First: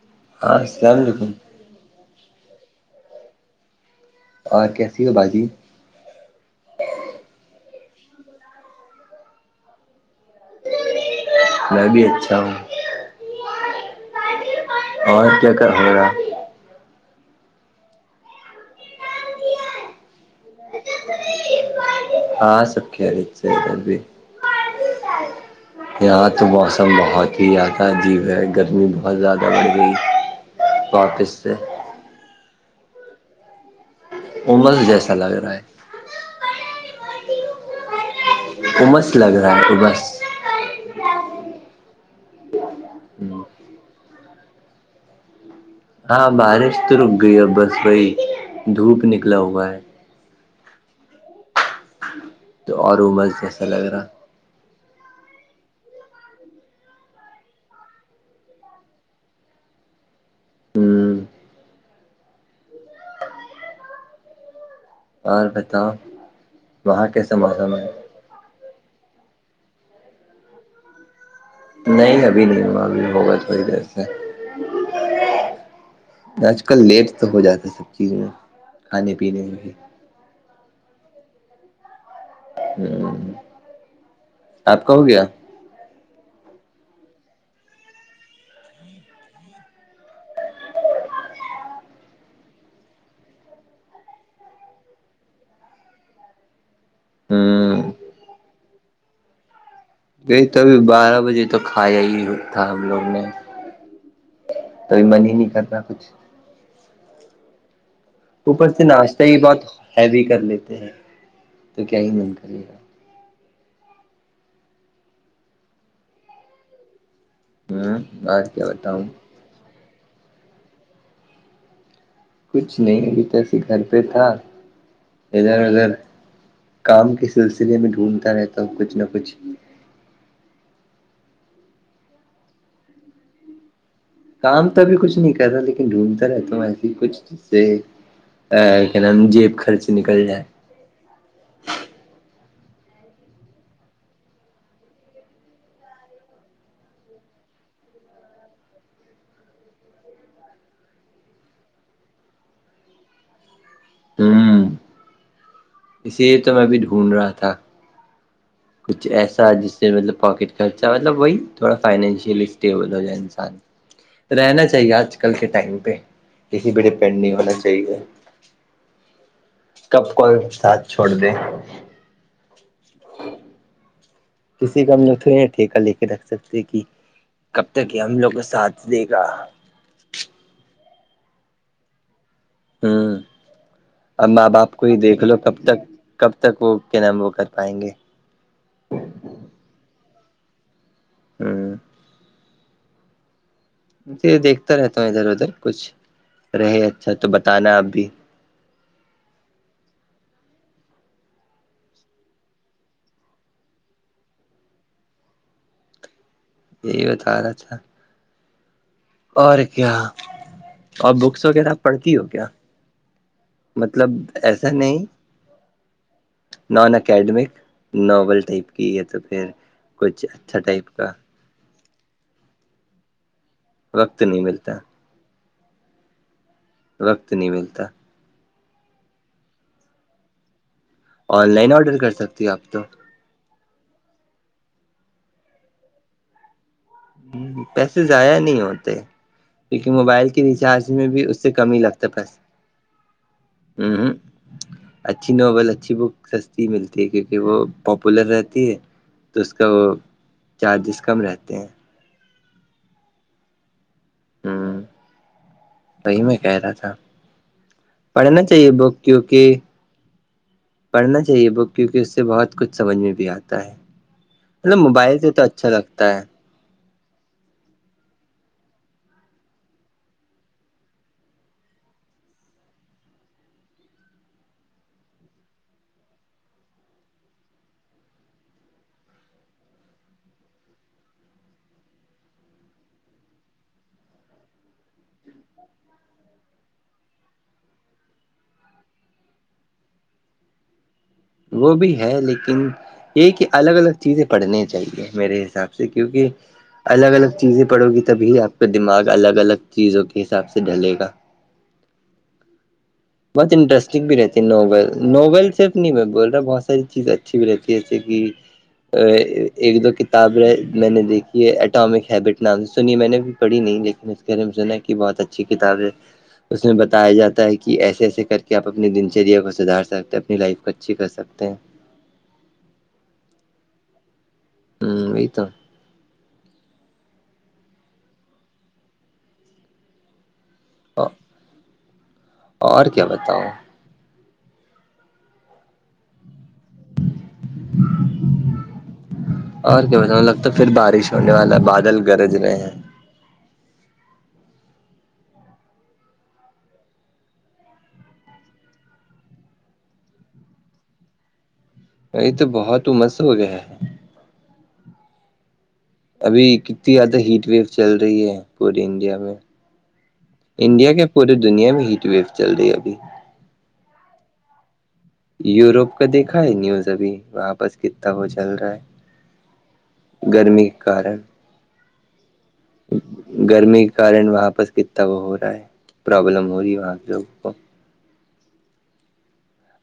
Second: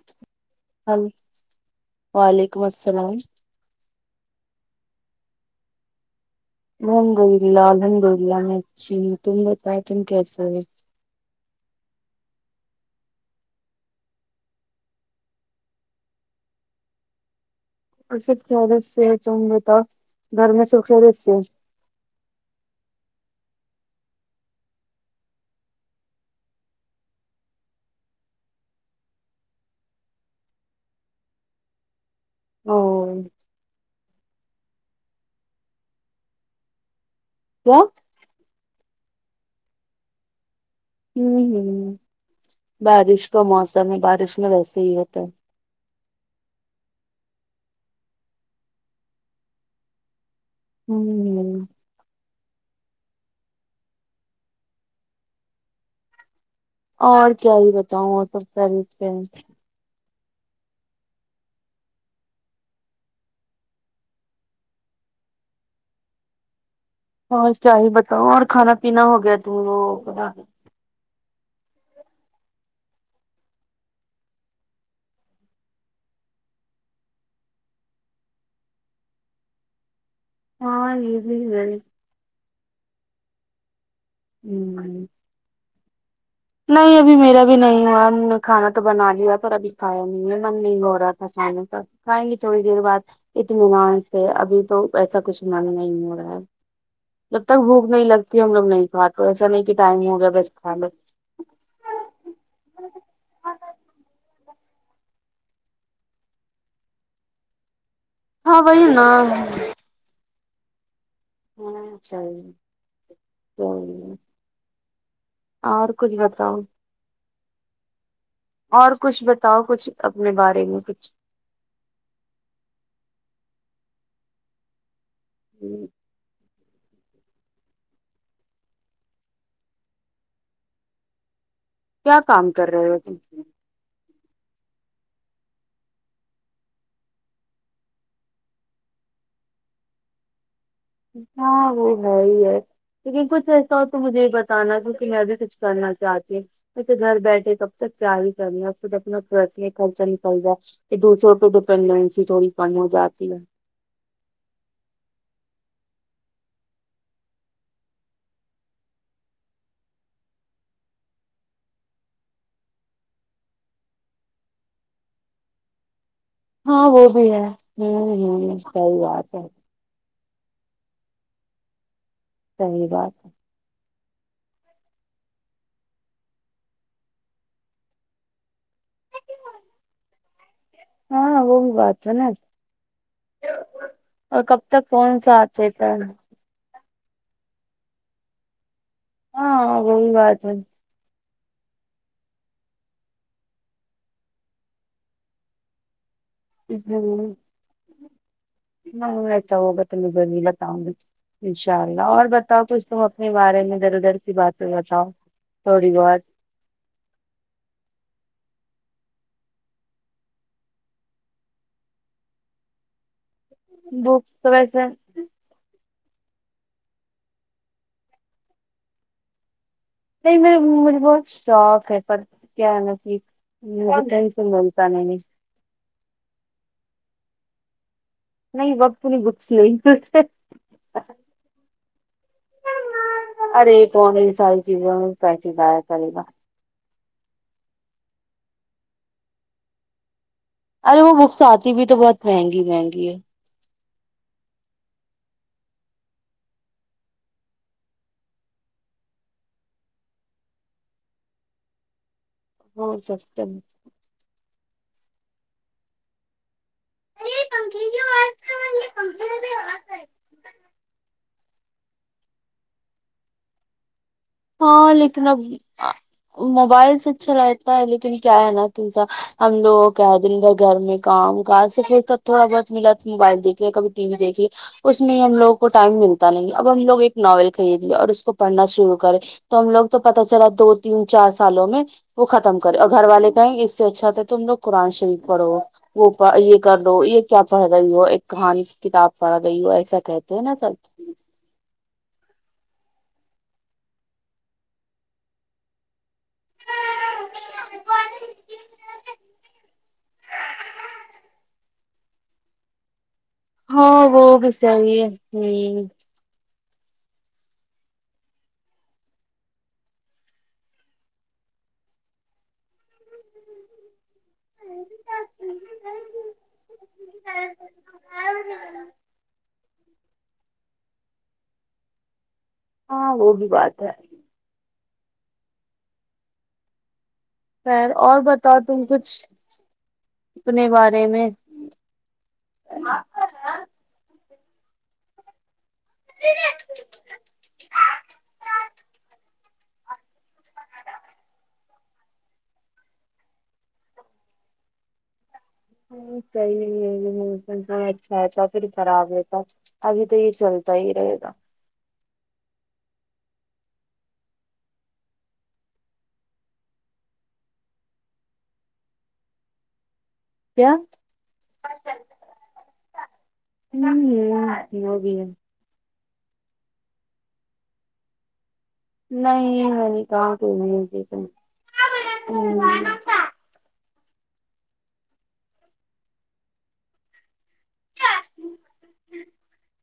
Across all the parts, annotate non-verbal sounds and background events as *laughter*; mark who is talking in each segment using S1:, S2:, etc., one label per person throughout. S1: *inaudible*
S2: ہاں السام
S1: ہل
S2: علیکم
S1: وعلیکم السلام
S2: اور کیسی ہو باجی
S1: ہ گلہ اللہحندلہ مچ تما پائٹن کیس ہے
S2: میں بھی اچھا ہوں اور کیا ہوگا
S1: پصچد سے چب تھا دھرم سوچد سے
S2: ہاں سکھی ری سے بھی یہاں تو موسم بہت ہی زیادہ عجیب ہے گرمی بہت زیادہ بڑھ گئی بات اس سے
S1: ہ
S2: عمر جیسا لگ رہا ہے
S1: کیا
S2: عمس لگ رہا ہےبس
S1: ہوں ہ بارش کا
S2: ہوں
S1: موسم ہے بارش میں ویسے ہی ہوتا ہے
S2: ہاں بارش تو رک گئی اب بس وہی دھوپ نکلا ہوا ہے
S1: ہوں
S2: تو اور وہ مر جیسا لگ رہا
S1: اور کیا ہی بتاؤں اور سب س
S2: ہوں اور بتاؤ وہاں کیسا
S1: ہاں
S2: موسم ہے
S1: چاہی بتاؤ اور کھانا پینا ہو گیا تم وہ
S2: نہیں ابھی نہیں وہ ابھی ہوگا تھوڑی دیر سے آج کل لیٹ تو ہو جاتا ہے سب چیز میں کھانے پینے میں بھی
S1: ہاں یہ بھی گانی
S2: ہ آپ کا
S1: ہوں
S2: ہو گیا
S1: نہیں ابھی میرا بھی نہیں ہوا ہم نے کھانا تو بنا لیاا پر ابھی کھایا نہیں ہے من نہیں ہو رہا تھا یں تھوڑی دیر بعد اتنے مان سے ابھی تو ایسا کچھ مان نہیں ہو رہا ہے جب تک
S2: ہ
S1: بھوک نہیں لگتی ہم لگ نہیں کھا تو ایسا نہیں کہ ٹائم ہو گیا
S2: گئی
S1: بس
S2: تو ابھی
S1: کھان میں
S2: بارہ بجے تو کھایا ہی تھا ہم لوگ نے کبھی من ہی نہیں کرنا کچھ
S1: ہاں
S2: اوپر سے
S1: وہی نا
S2: ناشتہ یہ بات ہیوی کر لیتے ہیں تو
S1: ہاں
S2: کیا
S1: س
S2: ہی من کرے گا
S1: سئی اور کچھ بتاؤ
S2: ہوں ب
S1: اور کچھ بتاؤ کچھ اپنے بارے میں کچھ
S2: کچھ نہیں ابھی تسے گھر پہ تھا ادھر ادھر
S1: کیا
S2: کام کے سلسلے میں ڈھونڈتا رہتا ہوں کچھ نہ کچھ
S1: کیا کام کر رہے ہو تم
S2: کام تو ابھی کچھ نہیں کر رہا لیکن ڈھونڈتا رہتا ہوں ایسی کچھ سے ا کیا نام جیب خرچ نکل جائے
S1: ہاں وہ ہے ہی ہے لیکن کچھ ایسا ہو تو مجھے یہ بتانا کیونکہ میں ابھی کچھ کرنا چاہتی ہوں وسے گھر بیٹھے کب تک پیار ہی کرنا ہے اب ت اپنا فسے خرچہ نکل جائے کہ دوسروں پہ ڈیپینڈینسی تھوڑی کم ہو جاتی ہے
S2: تو اسی لیے تو میں بھیھی ڈھونڈ رہا تھا کچھ ایسا جس سے مطلب پاکٹ خرچہ مطلب وہی تھوڑا فائنینشلی اسٹیبل ہو جائے انسان رہنا چاہیے آج کل کے ٹائم پہ کسی بھی
S1: ہاں وہ
S2: ڈپینڈ نہیں
S1: ہے
S2: ہونا چاہیے
S1: ہوں ہوں صحیح بات ہے
S2: کب کوئی ساتھ چھوڑ د
S1: صحی بات ہے
S2: کسی کا ہم ل ٹھیکا لے کے رکھ سکتے کہ کب تک یہ ہم لوگ کو ساتھ دے گا
S1: ہاں ہگ باتن ات
S2: ہوں اب باپ کو
S1: تک
S2: یہ
S1: کون
S2: دیکھ لو کب
S1: ساتھ
S2: تک
S1: دیتا ہے
S2: کب تک وہ کیا نام وہ کر پائیں گے
S1: ہاں ب بن *unintelligible*
S2: ھمم یہ دیکھتا رہتا ادھر ادھر کچھ رہے اچھا تو بتانا ہے اب بھی
S1: ہ چا ہوگت مزولہ تؤ انشاء اللہ اور بتاؤ کچھ تم اپنے بارے میں دھر ادھر س باتیں بتاؤ تھوڑی بہت
S2: یہی بت رہا اھا اور کیا اور بکس وغیریرپ پڑھتی ہو کیا مطلب
S1: بکس تو
S2: ایسا
S1: ویسے
S2: نہیں نان اکیڈمک ناول ٹائپ کی ہے تو پھر کچھ
S1: نہیں
S2: اچھا
S1: م
S2: ٹائپ
S1: مجھے
S2: کا
S1: بہت شوق ہے پر کیا ہے ہ
S2: وقت نہیں
S1: فسن
S2: ملتا
S1: بولتا
S2: وقت نہیں ملتا
S1: نہیں وقت نہیں گس نہیں
S2: آن لائن آرڈر کر سکتی ہو آپ تو
S1: ارے فون ساری چیزوں میں پیس زیا کرری گا
S2: ہ پیسے ضائع نہیں ہوتے کیونکہ موبائل ریچارج
S1: ارے
S2: میں
S1: وہ
S2: بھی اس
S1: بکس
S2: سے
S1: آتی
S2: کمی
S1: بھی تو
S2: لگتا
S1: بہت
S2: پیسے
S1: مہنگی مہنگی ہے
S2: ہ اچھی ناول اچھی بک سستی ملتی ہے کیونکہ وہ پاپولر رہتی ہے تو اس کا وہ چارجز کم رہتے ہیں
S1: *unintelligible* ہاں سس
S2: ہوں توی میں کہہ رہا تھا پڑھنا چاہیے بک کیونکہ پڑھنا یہ بک کیونکہ اس سے بہت کچھ سمجھ میں بھی آتا ہے مطلب
S1: ہاں
S2: موبائل
S1: لیکن
S2: سے
S1: اب
S2: تو اچھا لگتا ہے
S1: موبائل سے اچھا رہتا ہے لیکن کیا ہے نا کہ سا ہم لوگ کیا دن بھر گھر میں کام کاار سے پھر تو تھوڑا بہت ملا موبائل دیکھ لے کبھی ٹی وی دیکھیے اس میں ہی ہم لوگوں کو ٹائم ملتا نہیں اب ہم لوگ ایک ناول خریدیے اور اس کو پڑھنا شروع کریں تو ہم لوگ تو پتا چلا دو تین چار سالوں میں وہ ختم کرے اور گھر والے کہیں اس سے اچھا تھا تم لوگ قرآن شریف پڑھو وہ یہ کر لو یہ کیا پڑھ رہی ہو ایک کہانی کتاب پڑھ رہی ہو ایسا کہتے ہیں نا سر
S2: وہ بھی ہے لیکن یہ کہ الگ الگ چیزیں پڑھنے چاہیے میرے حساب سے ج کیونکہ *unintelligible* الگ الگ چیزیں پڑو گی تبھی آپ کا دماغ الگ الگ چیزوں کے حساب سے ڈھلے گا بہت انٹرسٹنگ
S1: ہاں
S2: بھی
S1: وہ
S2: رہتی ہے ناول
S1: صحیح
S2: ناول
S1: ہے
S2: صرف
S1: ہ
S2: نہیں میں بول رہا بہت ساری چیزیں اچھی بھی رہتی ہے ایسے کہ ایک دو کتاب ہے میں نے دیکھی ہے اٹامک ہیبٹ نام سے سنی میں نے پڑھی نہیں لیکن اس بارے میں سنا کہ بہت اچھی کتاب ہے اس میں بتایا جاتا ہے کہ ایسے ایسے کر کے آپ اپنی دنچریا کو سدھار سکتے ہیں اپنی لائف کو اچھی کر سکتے ہیں
S1: ہاں وہ بھی بات ہے
S2: ہوں یہ تو
S1: خیر اور بتاؤ تم کچھ اپنے بارے میں
S2: اور کیا بتاؤ
S1: ج
S2: *unintelligible* اور کیا بیں لگتا پھر بارش ہونے والا بادل گرج رہے ہیں
S1: صحیح ہے موسم اچھا ہےتا پھر خراب رہتا ابھی تو یہیر چلتا ہے ہیر توا
S2: ا تو بہت عمس ہو گیا ہے ابھی کتنی زیادہ ہیٹ ویو چل رہی ہے پورے انڈیا میں
S1: کیا
S2: انڈیا کے پوری دنیا میں ہیٹ ویو چل رہی ہے ابھی
S1: ہ ہووگی
S2: یوروپ کا دیکھا ہے نیوز ابھی وہاں بس کتنا وہ چل رہا ہے
S1: نہیں میں نہیں کہا
S2: گرمی کے کارن
S1: تو
S2: گرمی کے کارن وہاں پرس کتنا وہ ہو رہا ہے پرابلم ہو رہی ہے وہاں لوگوں کو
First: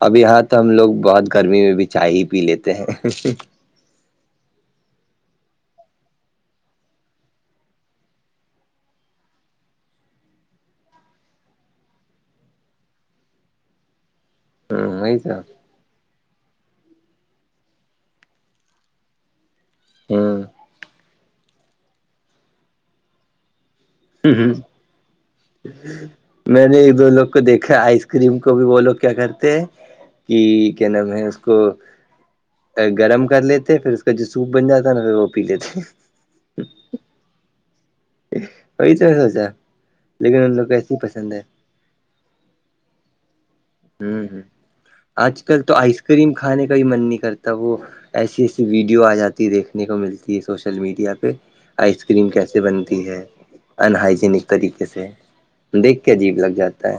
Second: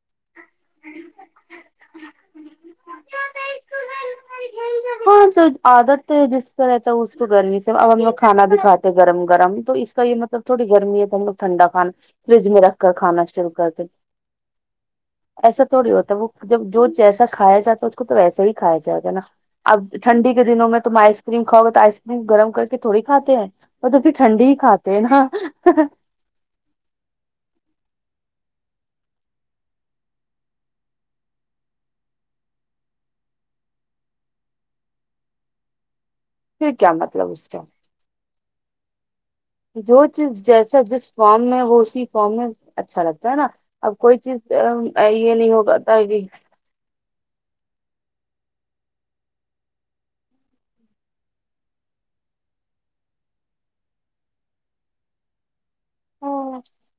S2: اب یہاں تو ہم لوگ بہت گرمی میں بھی چائے ہی پی لیتے ہیں
S1: ہاں تو عادت ہے جس کا رہتا ہے اس کو گرمی سے اب ہم لوگ کھانا بھی کھاتے گرم گرم تو اس کا یہ مطلب تھوڑی گرمی ہے تو ہم لوگ ٹھنڈا کھانا فریج میں رکھ کر کھانا شرو کرتے
S2: ہوں آتا
S1: ایسا تھوڑی ہوتا ہے وہ جب جو جیسا کایا جاتا ہے اس کو تو ویسا ہی کھایا جائے گا نا اب ٹھنڈی
S2: ہوں
S1: کے دنوں میں تم آئس کریم کاؤ گے تو آئس کریم گرم کر کے تھوڑی کھاتے ہیں وہ توببھر ٹھنڈی ہی کھاتے ہیں نا
S2: میں نے ایک دو لوگ کو دیکھا آئس کریم کو بھی وہ لوگ کیا کرتے ہیں کہ کیا نام ہے اس کو گرم کر لیتے پھر اس کا جو سوپ بن جاتا ہے نا پھر وہ پی لیتے
S1: پھر کیا مطلب اس کا
S2: وئی چسوچا
S1: جو چیز جیسا جس فارم میں ہو اسی فارم میں اچھا لگتا ہے نا اب کوئی
S2: ہوں ہ
S1: چیز یہ
S2: آج
S1: نہیں
S2: کل
S1: ہو
S2: تو آئس
S1: پاتا بھی
S2: کریم کھانے کا بھی من نہیں کرتا تب وہ ایسی ایسی ویڈیو آ جاتی ہے دیکھنے کو ملتی ہے سوشل میڈیا پہ آئس کریم کیسے بنتی ہے ان ہائجینک طریقے سے دیکھ کے عجیب لگ جاتا ہے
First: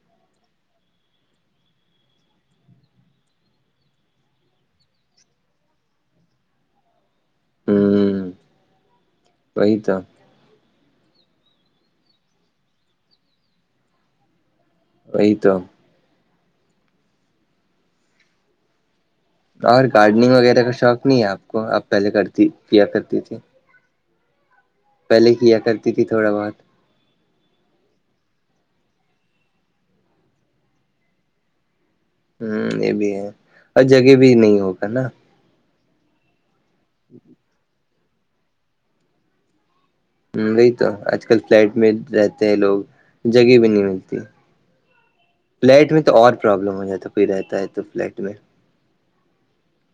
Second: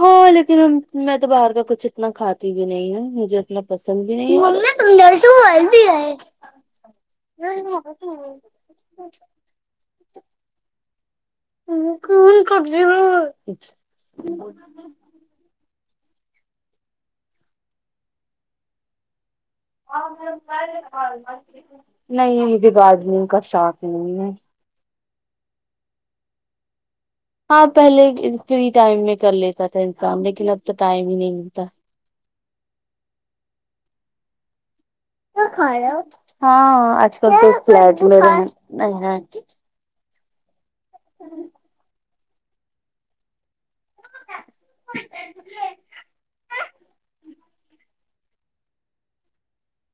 S1: ہاں لیکن ہم میں تو باہر کا کچھ اتنا کھاتی بھی نہیں ہ مجھے اتنا پسند بھی نہیں ہے تہ ش والل بھی ہے
S2: ہاں
S1: ہ
S2: بہ تھا
S1: کون کرج ہ
S2: وہی تو اور گارڈننگ وغیرہ کا شوق نہیں ہے آپ کو آپ پہلے
S1: نہیں
S2: کرتی
S1: مجھے
S2: کیا کرتی
S1: گارڈننگ
S2: تھی
S1: کا شوق نہیں ہے
S2: پہلے کیا کرتی تھی تھوڑا بہت
S1: ہاں پہلے فری ٹائم میں کر لیتا تھا انسان لیکن اب تو ٹائم ہی نہیں ملتا
S2: ہ یہ بھی ہے اور جگہ بھی نہیں ہوگا نا
S1: کھیا ہاں آج کل تو فٹ میں
S2: وہی تو آج کل فلیٹ میں رہتے ہیں لوگ جگہ بھی نہیں ملتی فلیٹ میں تو اور پرابلم ہو جاتا کوئی رہتا ہے تو فلیٹ میں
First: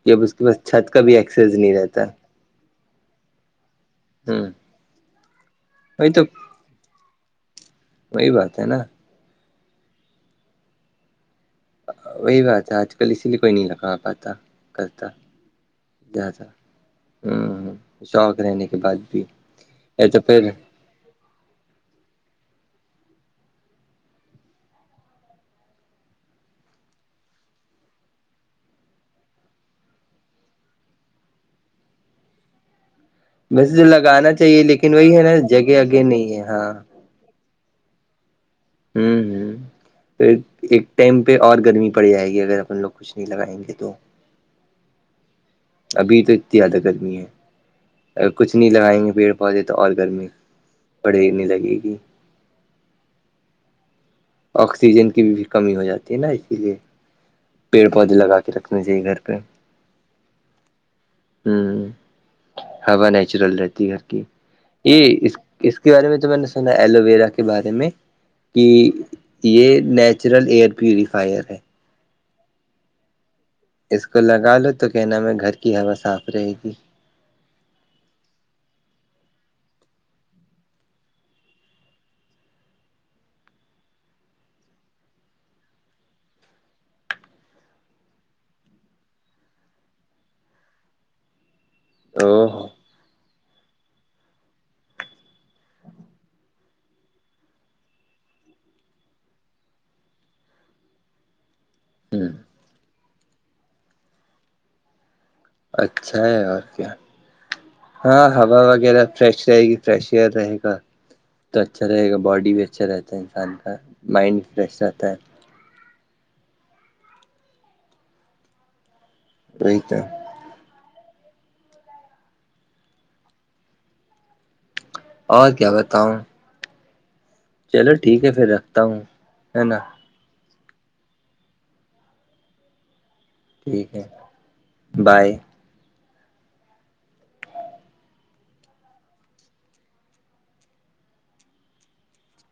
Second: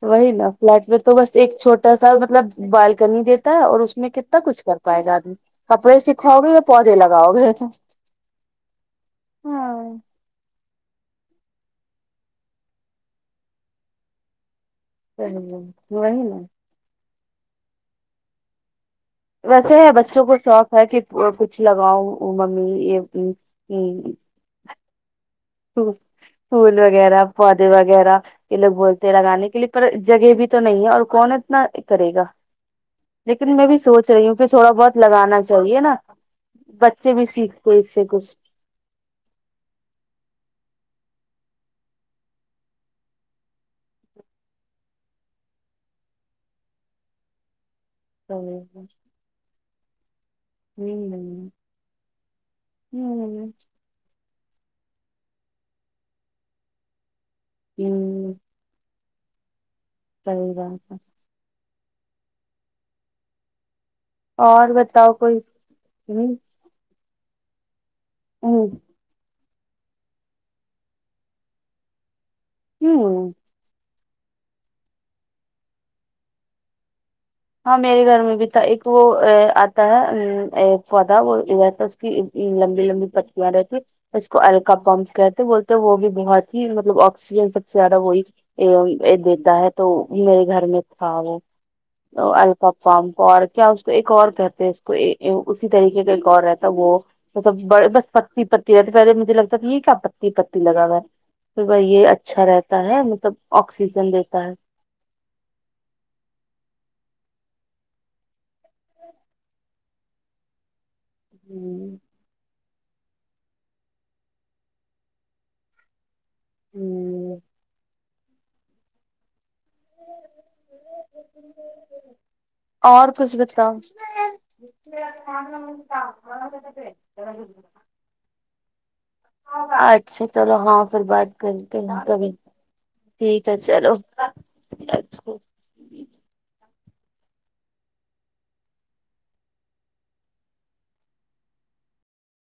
S2: جب
S1: وہی
S2: اس کے
S1: نا
S2: پاس
S1: فلیٹ
S2: چھت
S1: میں
S2: کا
S1: تو
S2: بھی
S1: بس ایک
S2: ایکسیس نہیں
S1: چھوٹا
S2: رہتا
S1: سا مطلب بالکنی دیتا ہے اور اس میں کتنا
S2: ہوں
S1: کچھ کر پائے گا آدمی کپڑے
S2: وہی تو
S1: سکھاؤ گے پودے لگاؤ گے
S2: وہی بات ہے نا
S1: ہاں
S2: وہی بات ہے آج کل اسی لیے کوئی نہیں لگا پاتا کرتا
S1: وہی نا
S2: زیادہ شوق رہنے کے بعد بھی
S1: ویسے ہے
S2: یا تو
S1: بچوں کو
S2: پھر
S1: شوق ہے کہ کچھ لگاؤ ممی یہ پھول وغیرہ پودے وغیرہ یہ لوگ بولتے ہیں لگانے کے لیے پر جگہ بھی تو نہیں ہے اور کون اتنا کرے گا لیکن میں
S2: ویسے
S1: بھی
S2: تو
S1: سوچ رہی
S2: لگانا
S1: ہوں کہ
S2: چاہیے
S1: تھوڑا
S2: لیکن
S1: بہت
S2: وہی ہے نا جگہ اگے نہیں ہے ہاں
S1: چے بھی سیکھتے اس سے کچھ
S2: ہوں ہ پھر ایک ٹائم پہ اور گرمی پڑ جائے گی اگر اپن لوگ کچھ نہیں لگائیں گے تو ابھی تو اتنی زیادہ گرمی ہے ا
S1: ہوں
S2: کچھ نہیں لگائیں گے پیڑ پودے تو اور گرمی پڑنے لگے گی
S1: ہمم‌ہمم
S2: آکسیجن کی بھی بھی کمی ہو جاتی ہے نا اسی لیے پیڑ پودے
S1: ہوں
S2: لگا کے رکھنی چاہیے گھر پہ
S1: صحی بات
S2: ہوں ہوا نیچرل رہتی ہےھر
S1: اور
S2: یہ
S1: بتاؤ
S2: اس
S1: کوئی
S2: اس کے بارے میں تو
S1: ہوں
S2: میں نے ایلو ویرا کے بارے میں کہ
S1: ہوں
S2: یہ نیچرل ایئر پیوریفائر ہے
S1: ہمم
S2: اس کو لگا لو تو کہ نام ہے گھر کی ہوا صاف رہے گی
S1: ہاں میرے گھر میں بھی تھا ایک وہ آتا ہے پودا وہتا لمبی لمبی پتیاں رہتی اس کو الکاپام جو کہتے بولتے ہیں وہ بھی بہت ہی مطلب آکسیجن سب سے زیادہ وہی دیتا ہے تو میرے گھر میں تھا وہ
S2: او ہو
S1: الفا فام کو اور کیا اس کو ایک اور کہتے ہیں اس کو اسی طریقے کا ایک اور رہتا ہے وہ مطسب بڑے بس پتی پتی رہتی پہے مجھے لگتا تھا یہ کیا پتی پتی لگا ہوا ہے تو بھائی یہ
S2: ہ
S1: اچھا رہتا ہے مطلب آکسیجن دیتا ہے
S2: اچھا ہے اور کیا ہاں ہوا وغیرہ فریش رہے گی فریش ایئر رہے گا تو اچھا رہے گا باڈی بھی اچھا رہتا ہے انسان کا مائنڈ فریش رہتا ہے
S1: ہمم
S2: وہی تو
S1: اور کچھ بتا *inaudible*
S2: اور کیا بتاؤں چلو ٹھیک ہے پھر رکھتا ہوں ہے نا
S1: اچھا چلو ہاں پھر بات کر کے ٹھیک ہے چلو
S2: بائے